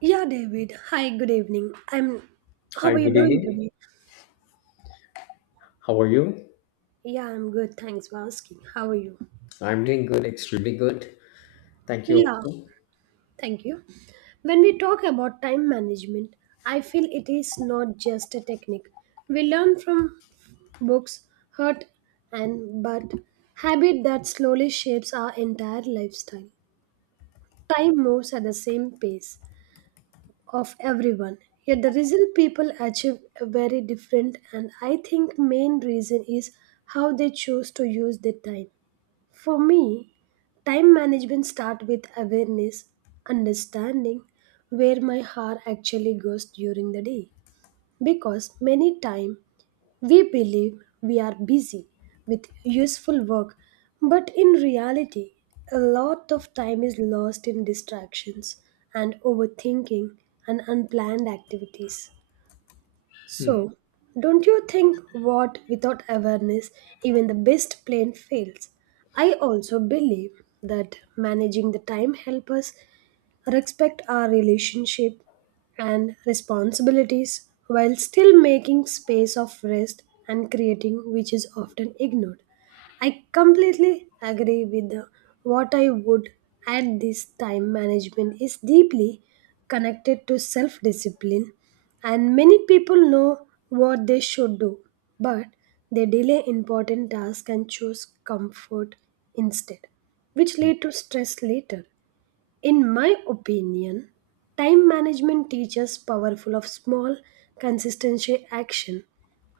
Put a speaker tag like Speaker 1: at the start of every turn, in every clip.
Speaker 1: Yeah, David. Hi, good evening. I'm. How
Speaker 2: Hi,
Speaker 1: are you
Speaker 2: good
Speaker 1: doing
Speaker 2: evening.
Speaker 1: today?
Speaker 2: How are you?
Speaker 1: Yeah, I'm good. Thanks for asking. How are you?
Speaker 2: I'm doing good, extremely good. Thank you
Speaker 1: Yeah,
Speaker 2: also.
Speaker 1: thank you. When we talk about time management, I feel it is not just a technique. We learn from books, hurt, and but habit that slowly shapes our entire lifestyle. Time moves at the same pace, of everyone, yet the result people achieve are very different, and I think main reason is how they choose to use their time. For me, time management start with awareness, understanding where my hour actually goes during the day, because many time we believe we are busy with useful work, but in reality, a lot of time is lost in distractions and overthinking and unplanned activities.
Speaker 2: Hmm,
Speaker 1: So, don't you think what without awareness, even the best plan fails? I also believe that managing the time helps us respect our relationship and responsibilities while still making space of rest and creating, which is often ignored. I completely agree with the, what I would add this time management is deeply connected to self discipline, and many people know what they should do, but they delay important tasks and choose comfort instead, which lead to stress later. In my opinion, time management teaches powerful of small, consistency action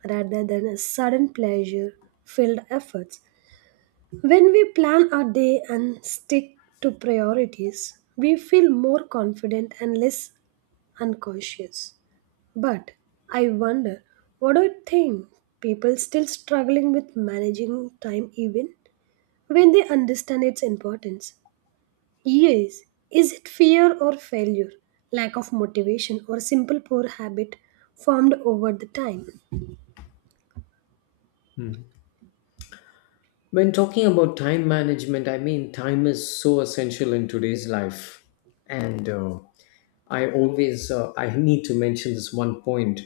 Speaker 1: rather than a sudden pleasure filled efforts. When we plan our day and stick to priorities, we feel more confident and less unconscious. But I wonder, what do you think? People still struggling with managing time even when they understand its importance. Yes. Is it fear or failure, lack of motivation, or simple poor habit formed over the time?
Speaker 2: hmm. When talking about time management, I mean, time is so essential in today's life. And I always, I need to mention this one point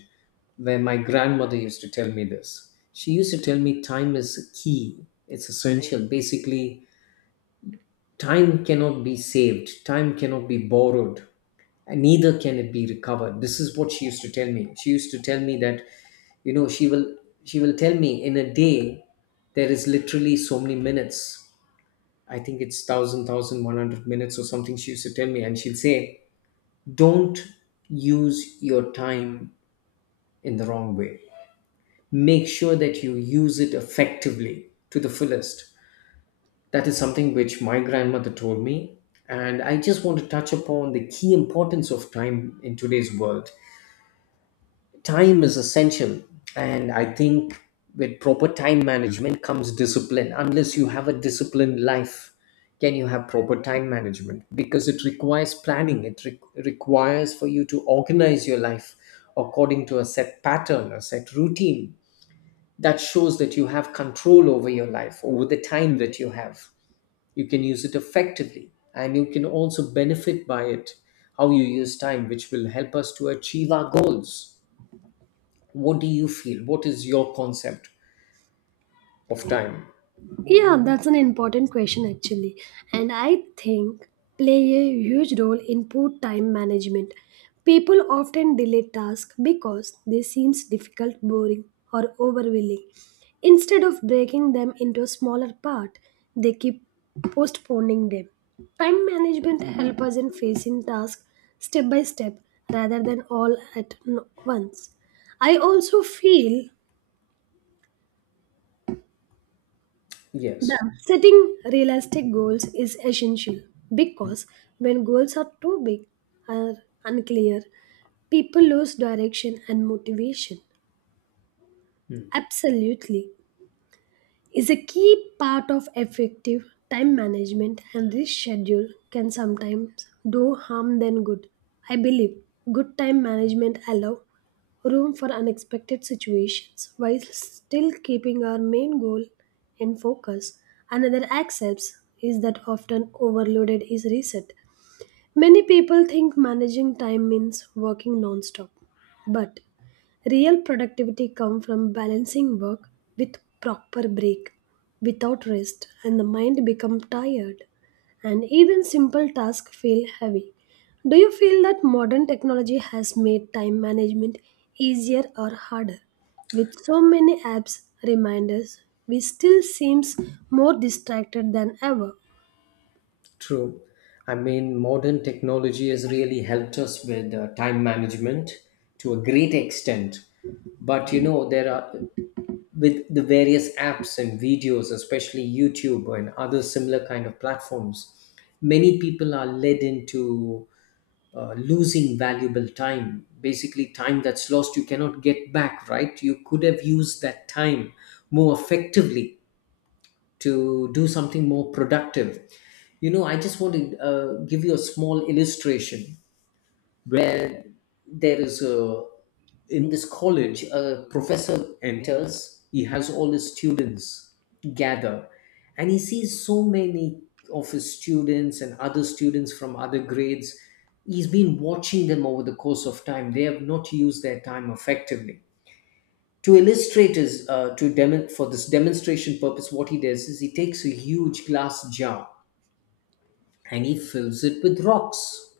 Speaker 2: where my grandmother used to tell me this. She used to tell me time is key, it's essential. Basically, time cannot be saved, time cannot be borrowed and neither can it be recovered. This is what she used to tell me. She used to tell me that you know she will she will tell me in a day there is literally so many minutes. I think it's 1100 minutes or something, she used to tell me. And she'll say don't use your time in the wrong way. Make sure that you use it effectively, to the fullest. That is something which my grandmother told me. And I just want to touch upon the key importance of time in today's world. Time is essential, and I think with proper time management comes discipline. Unless you have a disciplined life, can you have proper time management? Because it requires planning, it requires for you to organize your life according to a set pattern, a set routine. That shows that you have control over your life, over the time that you have. You can use it effectively, and you can also benefit by it, how you use time, which will help us to achieve our goals. What do you feel? What is your concept of time?
Speaker 1: Yeah, that's an important question actually. And I think play a huge role in poor time management. People often delay tasks because they seem difficult, boring, or overwhelming. Instead of breaking them into a smaller part, they keep postponing them. Time management helps us in facing tasks step by step rather than all at once. I also feel the
Speaker 2: Yes,
Speaker 1: setting realistic goals is essential because when goals are too big or unclear, people lose direction and motivation. Absolutely is a key part of effective time management, and this schedule can sometimes do harm than good. I believe good time management allow room for unexpected situations while still keeping our main goal in focus. Another accepts is that often overloaded is reset. Many people think managing time means working non-stop, but real productivity comes from balancing work with proper break. Without rest, and the mind becomes tired, and even simple tasks feel heavy. Do you feel that modern technology has made time management easier or harder? With so many apps, reminders, we still seems more distracted than ever.
Speaker 2: true. I mean, modern technology has really helped us with time management to a great extent. But you know, there are, with the various apps and videos, especially YouTube and other similar kind of platforms, many people are led into losing valuable time. Basically, time that's lost, you cannot get back, right? You could have used that time more effectively to do something more productive. You know, I just want to give you a small illustration where there is a, in this college a professor enters. He has all his students gather, and he sees so many of his students and other students from other grades. He's been watching them over the course of time. They have not used their time effectively. To illustrate his to demon for this demonstration purpose, what he does is he takes a huge glass jar and he fills it with rocks.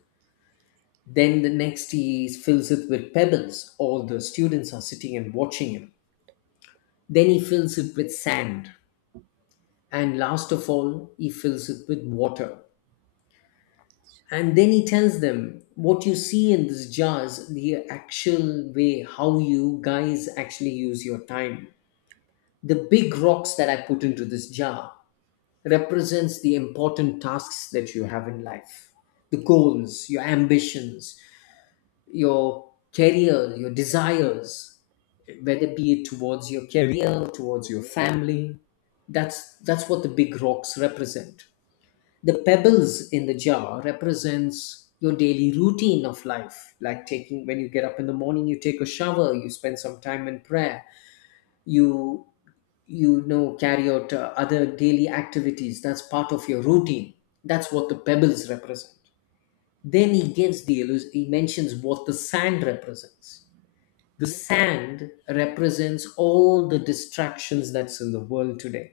Speaker 2: Then the next, he fills it with pebbles. All the students are sitting and watching him. Then he fills it with sand, and last of all he fills it with water. And then he tells them, what you see in this jar is the actual way how you guys actually use your time. The big rocks that I put into this jar represents the important tasks that you have in life, the goals, your ambitions, your career, your desires, whether be it towards your career, towards your family. That's what the big rocks represent. The pebbles in the jar represents your daily routine of life, like taking, when you get up in the morning you take a shower, you spend some time in prayer, you you know, carry out other daily activities. That's part of your routine. That's what the pebbles represent. Then he gives the he mentions what the sand represents. The sand represents all the distractions that's in the world today.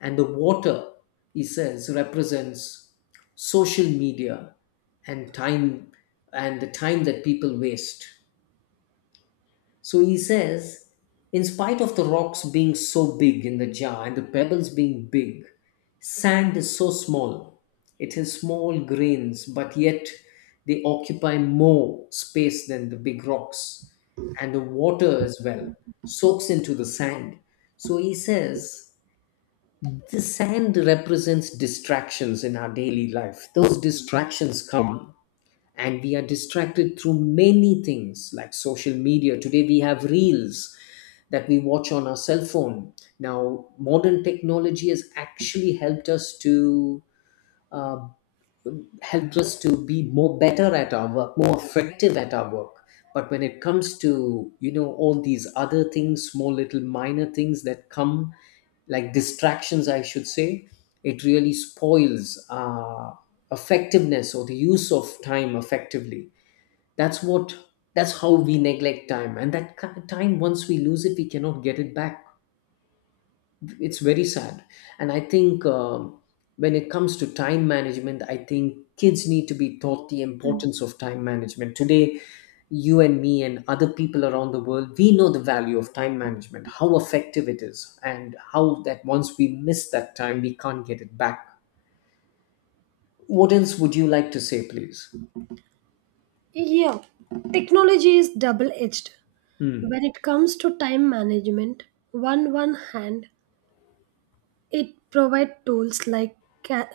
Speaker 2: And the water, he says, represents social media and time, and the time that people waste. So he says, in spite of the rocks being so big in the jar and the pebbles being big, sand is so small. It has small grains, but yet they occupy more space than the big rocks. And the water as well soaks into the sand. So he says, the sand represents distractions in our daily life. Those distractions come, and we are distracted through many things like social media. Today we have reels that we watch on our cell phone. Now, modern technology has actually uh, helped us to be more better at our work, more effective at our work. But when it comes to, you know, all these other things, small little minor things that come like distractions, I should say, it really spoils effectiveness or the use of time effectively. That's what that's how we neglect time, and that time, once we lose it, we cannot get it back. It's very sad. And I think when it comes to time management, I think kids need to be taught the importance of time management today. You and me and other people around the world, we know the value of time management, how effective it is, and how that once we miss that time we can't get it back. What else would you like to say, please?
Speaker 1: Yeah, technology is double edged.
Speaker 2: Hmm.
Speaker 1: When it comes to time management, on one hand, it provides tools like ca-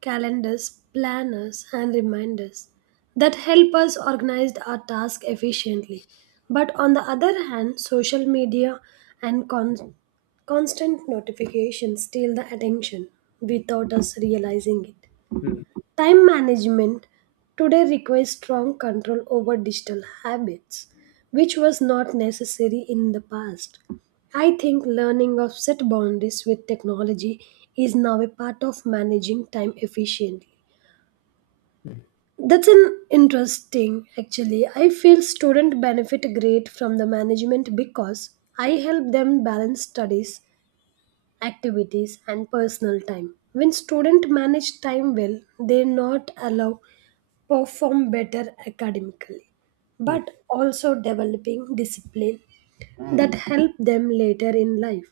Speaker 1: calendars, planners, and reminders that help us organize our tasks efficiently. But on the other hand, social media and constant notifications steal the attention without us realizing it.
Speaker 2: Hmm.
Speaker 1: Time management today requires strong control over digital habits, which was not necessary in the past. I think learning of set boundaries with technology is now a part of managing time efficiently. That's an interesting actually. I feel students benefit great from the management because I help them balance studies, activities and personal time. When students manage time well, they not allow perform better academically,
Speaker 2: Hmm.
Speaker 1: but also developing discipline that help them later in life.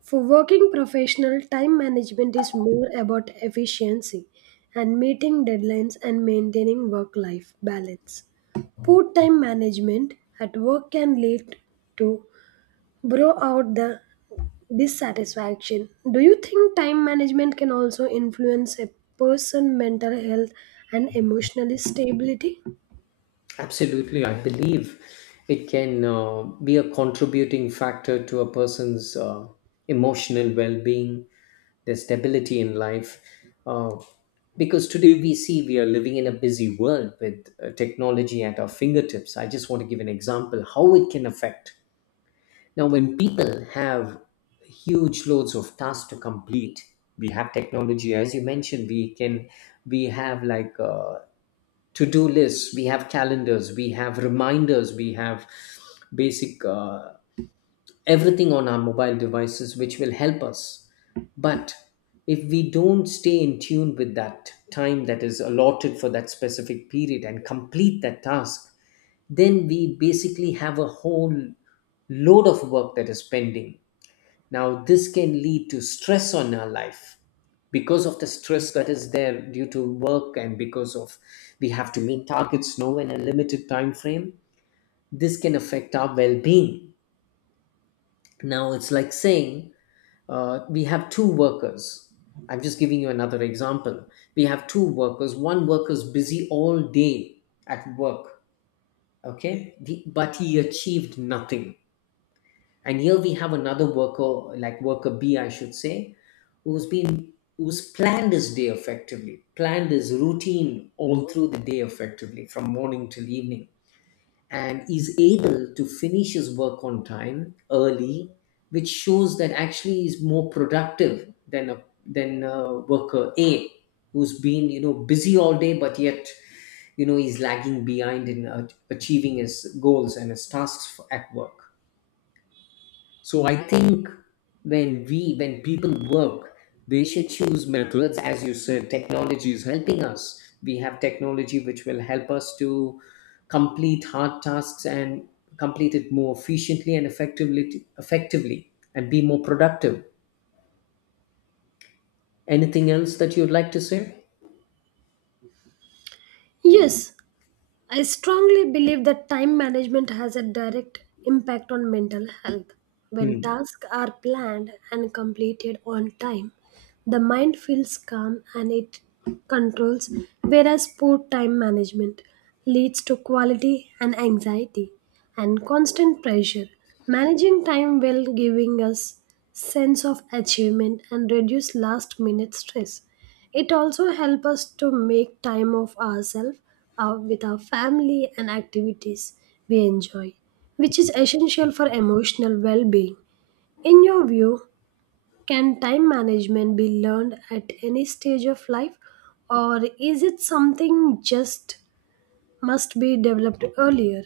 Speaker 1: For working professional, time management is more about efficiency and meeting deadlines and maintaining work life balance. Poor time management at work can lead to burn out the dissatisfaction. Do you think time management can also influence a person's mental health and emotional stability?
Speaker 2: Absolutely, I believe it can be a contributing factor to a person's emotional well being, their stability in life. Uh, because today we see we are living in a busy world with technology at our fingertips. I just want to give an example how it can affect. Now, when people have huge loads of tasks to complete, we have technology, as you mentioned, we have like to do lists, we have calendars, we have reminders, we have basic everything on our mobile devices which will help us. But if we don't stay in tune with that time that is allotted for that specific period and complete that task, then we basically have a whole load of work that is pending. Now, this can lead to stress on our life, because of the stress that is there due to work, and because of, we have to meet targets now in a limited time frame. This can affect our well-being. Now, it's like saying we have two workers. I'm just giving you another example. We have two workers. One worker is busy all day at work, okay, but he achieved nothing. And here we have another worker, like worker B I should say, who's planned his day effectively, planned his routine all through the day effectively from morning till evening, and is able to finish his work on time, early, which shows that actually is more productive than a, than worker A, who's been, you know, busy all day but yet, you know, he's lagging behind in achieving his goals and his tasks for, at work. So I think when people work, they should choose methods. As you said, technology is helping us. We have technology which will help us to complete hard tasks and complete it more efficiently and effectively and be more productive. Anything else that you'd like to say?
Speaker 1: Yes, I strongly believe that time management has a direct impact on mental health. When
Speaker 2: Hmm.
Speaker 1: tasks are planned and completed on time, the mind feels calm and it controls, whereas poor time management leads to quality and anxiety and constant pressure. Managing time well giving us sense of achievement and reduce last minute stress. It also helps us to make time of ourselves with our family and activities we enjoy, which is essential for emotional well-being. In your view, can time management be learned at any stage of life or is it something just must be developed earlier?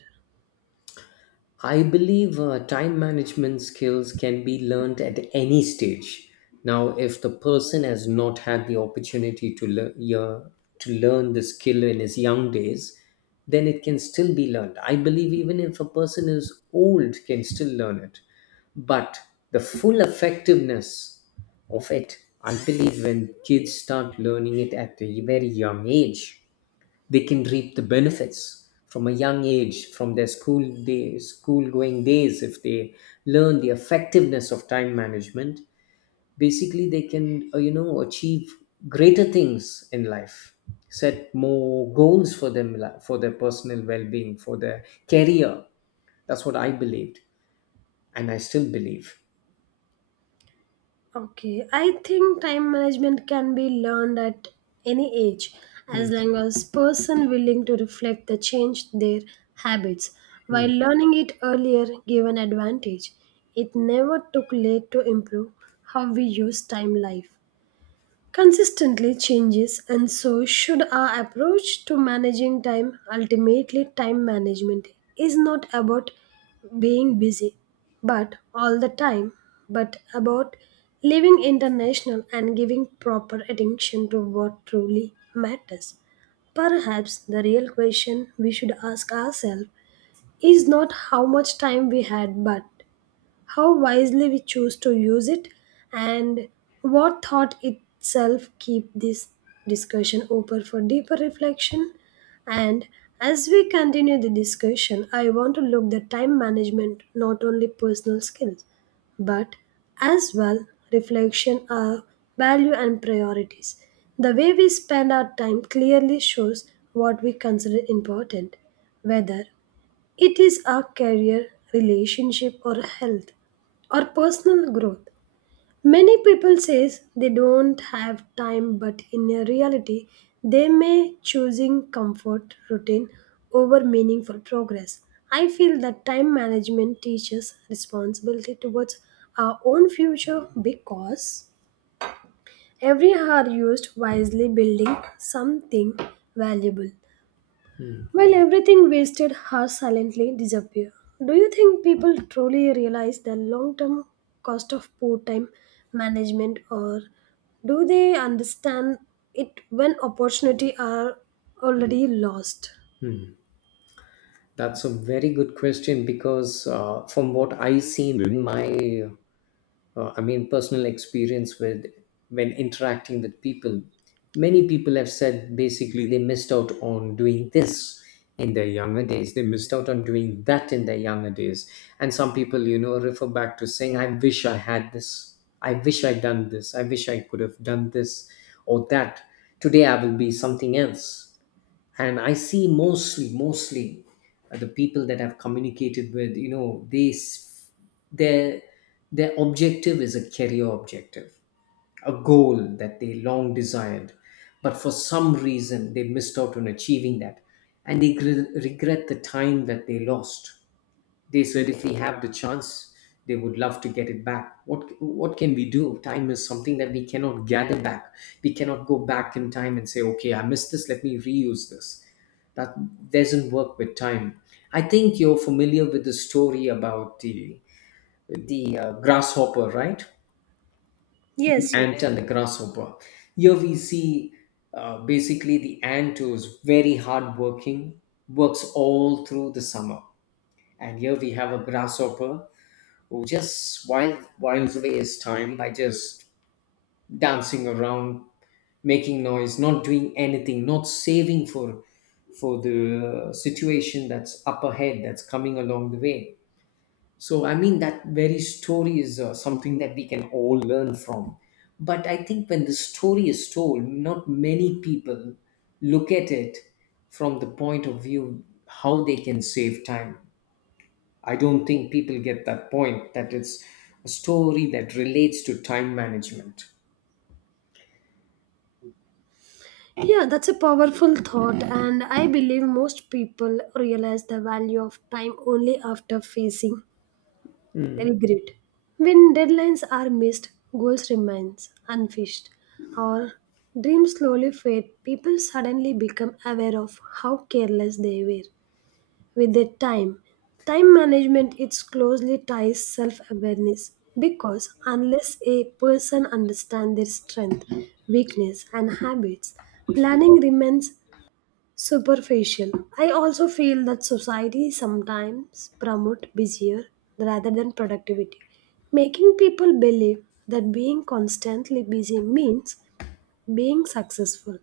Speaker 2: I believe time management skills can be learned at any stage. Now, if the person has not had the opportunity to learn the skill in his young days, then it can still be learned. I believe even if a person is old, can still learn it. But the full effectiveness of it, I believe, when kids start learning it at a very young age, they can reap the benefits from a young age, from their school days, school going days. If they learn the effectiveness of time management, basically they can you know, achieve greater things in life, set more goals for for their personal well-being, for their career. That's what I believed, and I still believe.
Speaker 1: Okay, I think time management can be learned at any age
Speaker 2: Hmm,
Speaker 1: as long as person willing to reflect the change their habits.
Speaker 2: hmm,
Speaker 1: While learning it earlier give an advantage, it never took late to improve how we use time. Life consistently changes, and so should our approach to managing time. Ultimately, time management is not about being busy but all the time, but about living international and giving proper attention to what truly matters. Perhaps the real question we should ask ourselves is not how much time we had but how wisely we choose to use it, and what thought itself keep this discussion open for deeper reflection. And as we continue the discussion, I want to look the time management not only personal skills, but as well reflection our value and priorities. The way we spend our time clearly shows what we consider important, whether it is our career, relationship or health or personal growth. Many people says they don't have time, but in reality they may choosing comfort routine over meaningful progress. I feel that time management teaches responsibility towards our own future, because every hour used wisely building something valuable
Speaker 2: hmm.
Speaker 1: while everything wasted has silently disappeared. Do you think people truly realize the long term cost of poor time management, or do they understand it when opportunity are already lost?
Speaker 2: That's a very good question, because from what I seen in my I mean, personal experience with, when interacting with people, many people have said basically they missed out on doing this in their younger days. They missed out on doing that in their younger days. And some people, you know, refer back to saying, I wish I had this. I wish I'd done this. I wish I could have done this or that. Today I will be something else. And I see, mostly the people that I've communicated with, you know, their their objective is a career objective, a goal that they long desired, but for some reason they missed out on achieving that, and they regret the time that they lost. They said if we have the chance, they would love to get it back. What can we do? Time is something that we cannot gather back. We cannot go back in time and say, okay, I missed this, let me reuse this. That doesn't work with time. I think you're familiar with the story about the grasshopper, right? The
Speaker 1: Yes, yes.
Speaker 2: ant and the grasshopper. Here we see basically the ant who's very hardworking, works all through the summer, and here we have a grasshopper who just whiles away his time by just dancing around, making noise, not doing anything, not saving for the situation that's up ahead, that's coming along the way. So I mean that very story is something that we can all learn from. But I think when the story is told, not many people look at it from the point of view how they can save time. I don't think people get that point that it's a story that relates to time management.
Speaker 1: Yeah, that's a powerful thought, and I believe most people realize the value of time only after facing then grit. When deadlines are missed, goals remain unfished, or dreams slowly fade, people suddenly become aware of how careless they were with their time. Time management it closely ties self-awareness, because unless a person understands their strength, weakness, and habits, planning remains superficial. I also feel that society sometimes promote busier rather than productivity, making people believe that being constantly busy means being successful.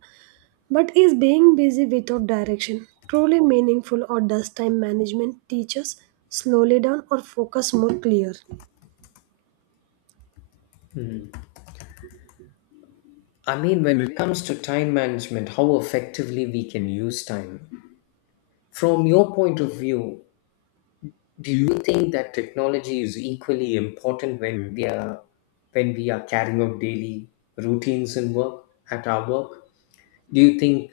Speaker 1: But is being busy without direction truly meaningful, or does time management teach us slowly down or focus more clear?
Speaker 2: I mean, when it comes to time management, how effectively we can use time. From your point of view, do you think that technology is equally important when we are carrying out daily routines and work at our work? Do you think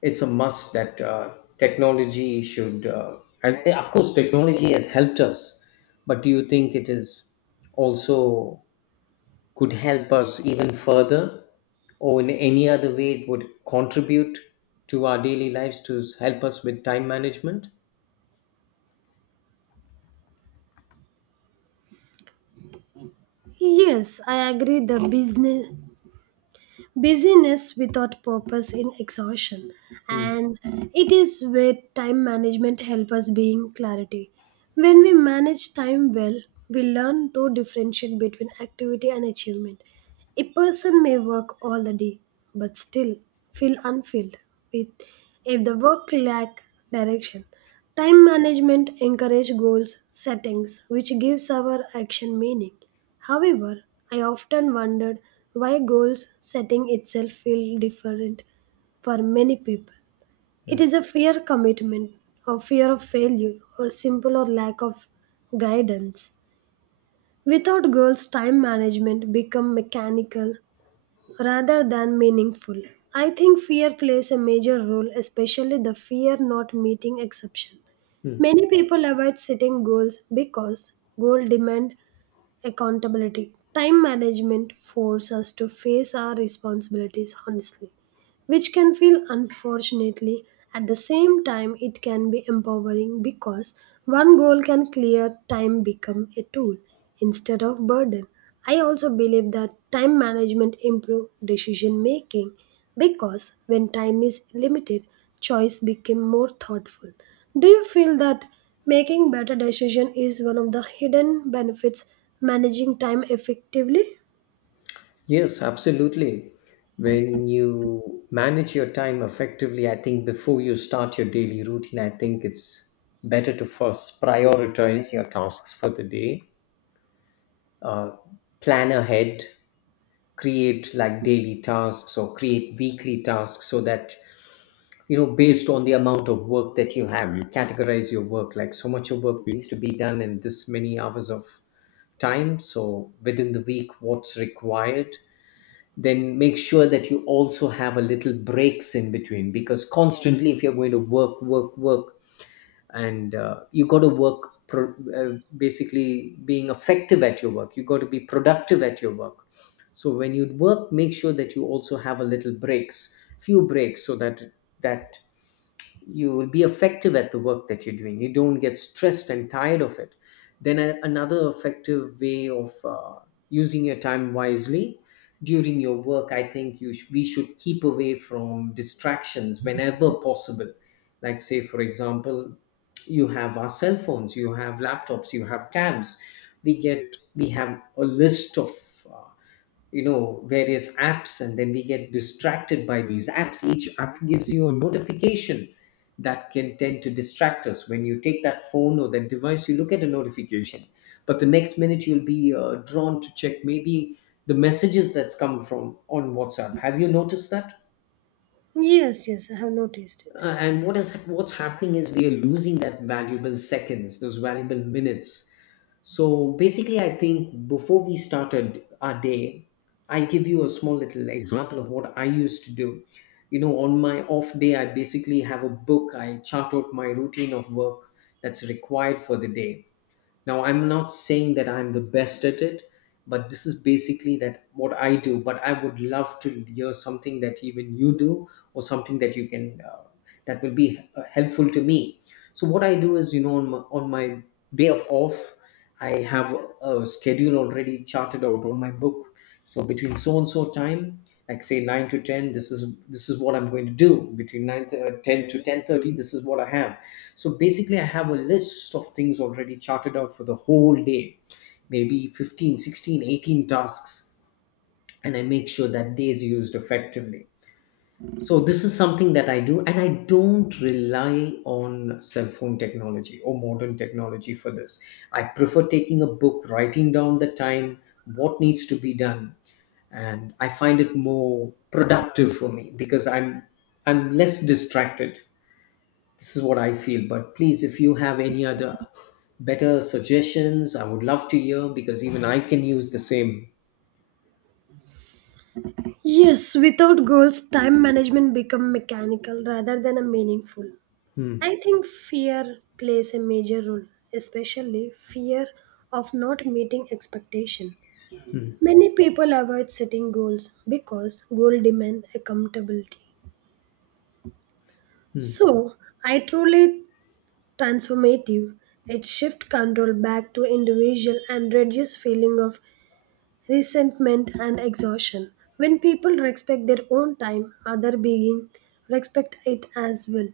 Speaker 2: it's a must that technology should? Of course, technology has helped us, but do you think it is also could help us even further or in any other way it would contribute to our daily lives to help us with time management?
Speaker 1: Yes, I agree the business busyness without purpose in exhaustion,
Speaker 2: Mm,
Speaker 1: and it is where time management helps us being clarity. When we manage time well, we learn to differentiate between activity and achievement. A person may work all the day but still feel unfilled with if the work lack direction. Time management encourage goals settings which gives our action meaning. However, I often wondered why goals setting itself feel different for many people. It is a fear commitment or fear of failure or simple or lack of guidance. Without goals, time management become mechanical rather than meaningful. I think fear plays a major role, especially the fear not meeting exception.
Speaker 2: mm.
Speaker 1: Many people avoid setting goals because goal demand accountability. Time management forces us to face our responsibilities honestly, which can feel unfortunately. At the same time, it can be empowering because one goal can clear time become a tool instead of burden. I also believe that time management improve decision making, because when time is limited, choice become more thoughtful. Do you feel that making better decision is one of the hidden benefits managing time effectively?
Speaker 2: Yes, absolutely. When you manage your time effectively, I think before you start your daily routine, I think it's better to first prioritize your tasks for the day. uh, Plan ahead, create like daily tasks or create weekly tasks, so that you know based on the amount of work that you have, you categorize your work like so much of work needs to be done in this many hours of time. So within the week what's required, then make sure that you also have a little breaks in between, because constantly if you're going to work, work, work and you got to work basically being effective at your work, you got to be productive at your work. So when you work, make sure that you also have a little breaks, few breaks, so that that you will be effective at the work that you're doing, you don't get stressed and tired of it. Then another effective way of using your time wisely during your work, I think you we should keep away from distractions whenever possible. Like say for example, you have our cell phones, you have laptops, you have tabs. We have a list of uh, you know various apps, and then we get distracted by these apps. Each app gives you a notification that can tend to distract us. When you take that phone or that device, you look at a notification, but the next minute you'll be drawn to check maybe the messages that's come from on WhatsApp. Have you noticed that?
Speaker 1: Yes, yes, I have noticed it.
Speaker 2: And what's happening is we are losing that valuable seconds, those valuable minutes. So basically, I think before we started our day, I'll give you a small little example of what I used to do. You know, on my off day, I basically have a book. I chart out my routine of work that's required for the day. Now, I'm not saying that I'm the best at it, but this is basically that what I do. But I would love to hear something that even you do, or something that you can that will be helpful to me. So what I do is, you know, on my day of off, I have a schedule already charted out on my book. So between so and so time, like say 9 to 10, this is what I'm going to do. Between 9 to, 10 to 10:30, this is what I have. So basically I have a list of things already charted out for the whole day, maybe 15, 16, 18 tasks, and I make sure that day is used effectively. So this is something that I do, and I don't rely on cell phone technology or modern technology for this. I prefer taking a book, writing down the time, what needs to be done, and I find it more productive for me because I'm less distracted. This is what I feel. But please, if you have any other better suggestions, I would love to hear because even I can use the same.
Speaker 1: Yes, without goals, time management become mechanical rather than a meaningful.
Speaker 2: Hmm,
Speaker 1: I think fear plays a major role, especially fear of not meeting expectation. Many people avoid setting goals because goal demand accountability.
Speaker 2: hmm.
Speaker 1: So, I truly transformative. It shift control back to individual and reduce feeling of resentment and exhaustion. When people respect their own time, other being respect it as well.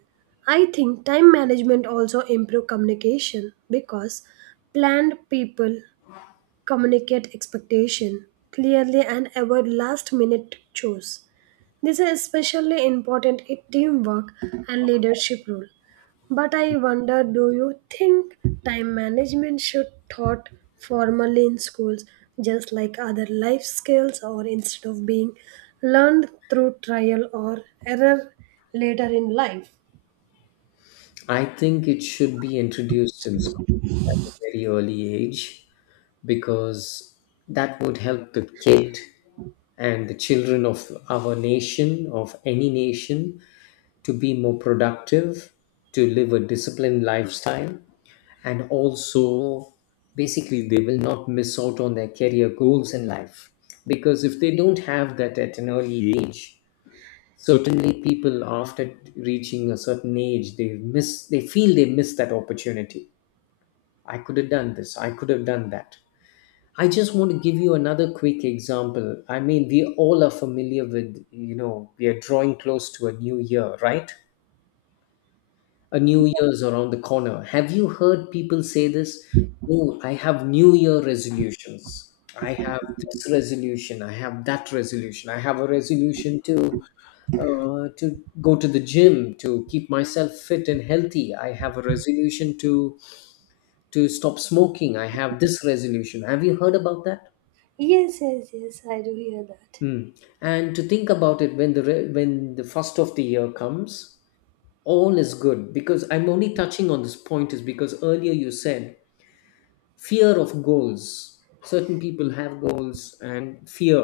Speaker 1: I think time management also improve communication because planned people communicate expectation clearly and avoid last minute chores. This is especially important in teamwork and leadership role. But I wonder, do you think time management should taught formally in schools just like other life skills, or instead of being learned through trial or error later in life?
Speaker 2: I think it should be introduced in school at a very early age, because that would help the kid and the children of our nation, of any nation, to be more productive, to live a disciplined lifestyle, and also basically they will not miss out on their career goals in life. Because if they don't have that at an early age, certainly people after reaching a certain age they miss they feel they miss that opportunity. I could have done this, I could have done that. I just want to give you another quick example. I mean, we all are familiar with, you know, we are drawing close to a new year, right? A new year's around the corner. Have you heard people say this? Oh, I have new year resolutions. I have this resolution. I have that resolution. I have a resolution to go to the gym to keep myself fit and healthy. I have a resolution to stop smoking. I have this resolution. Have you heard about that?
Speaker 1: Yes, yes, yes, I do hear that.
Speaker 2: Hmm. And to think about it, when when the first of the year comes, all is good. Because I'm only touching on this point is because earlier you said fear of goals, certain people have goals and fear.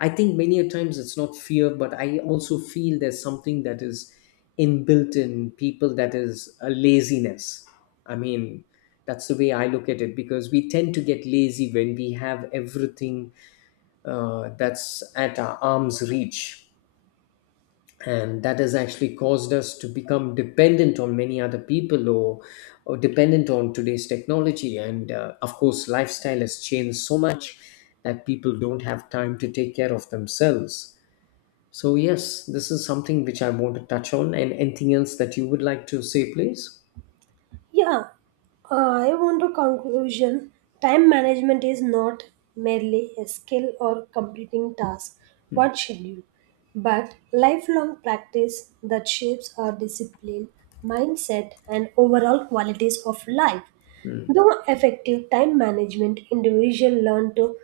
Speaker 2: I think many a times it's not fear, but I also feel there's something that is inbuilt in people, that is a laziness. I mean, that's the way I look at it, because we tend to get lazy when we have everything that's at our arm's reach, and that has actually caused us to become dependent on many other people, or dependent on today's technology. And of course lifestyle has changed so much that people don't have time to take care of themselves. So yes, this is something which I want to touch on, and anything else that you would like to say, please.
Speaker 1: Yeah, I want to conclusion. Time management is not merely a skill or completing tasks, what schedule, but lifelong practice that shapes our discipline, mindset, and overall qualities of life. Through effective time management, individuals learn to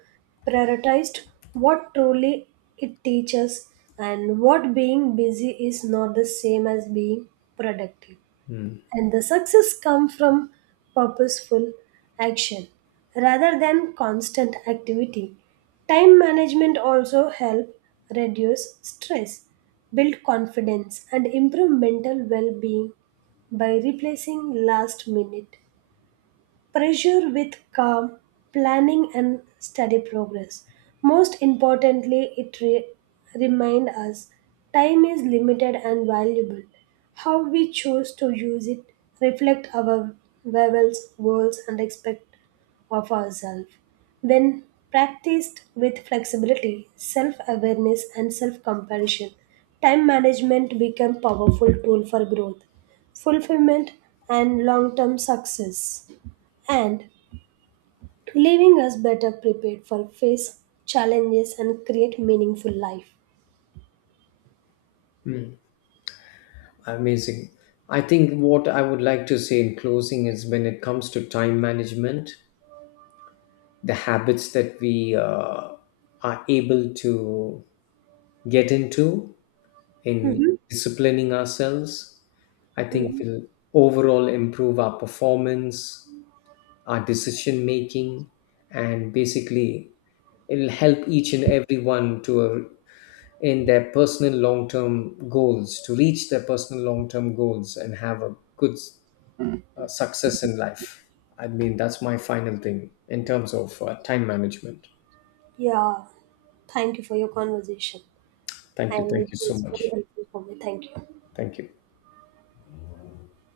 Speaker 1: prioritize what truly it teaches and what being busy is not the same as being productive and the success come from purposeful action rather than constant activity. Time management also help reduce stress, build confidence and improve mental well-being by replacing last minute pressure with calm planning and steady progress. Most importantly, it reminds us time is limited and valuable. How we choose to use it reflect our levels, goals, and expect of ourselves. When practiced with flexibility, self awareness, and self compassion, time management becomes powerful tool for growth, fulfillment, and long term success and leaving us better prepared for face challenges and create meaningful life.
Speaker 2: Amazing. I think what I would like to say in closing is when it comes to time management, the habits that we are able to get into in
Speaker 1: Mhm.
Speaker 2: disciplining ourselves, I think
Speaker 1: Mhm.
Speaker 2: will overall improve our performance, our decision making, and basically it'll help each and everyone to in their personal long-term goals, to reach their personal long-term goals and have a good success in life. I mean, that's my final thing in terms of time management.
Speaker 1: Yeah, thank you for your conversation,
Speaker 2: Thank you.
Speaker 1: and it
Speaker 2: Thank you so
Speaker 1: was very
Speaker 2: much.
Speaker 1: helpful for me. Thank you.
Speaker 2: Thank you.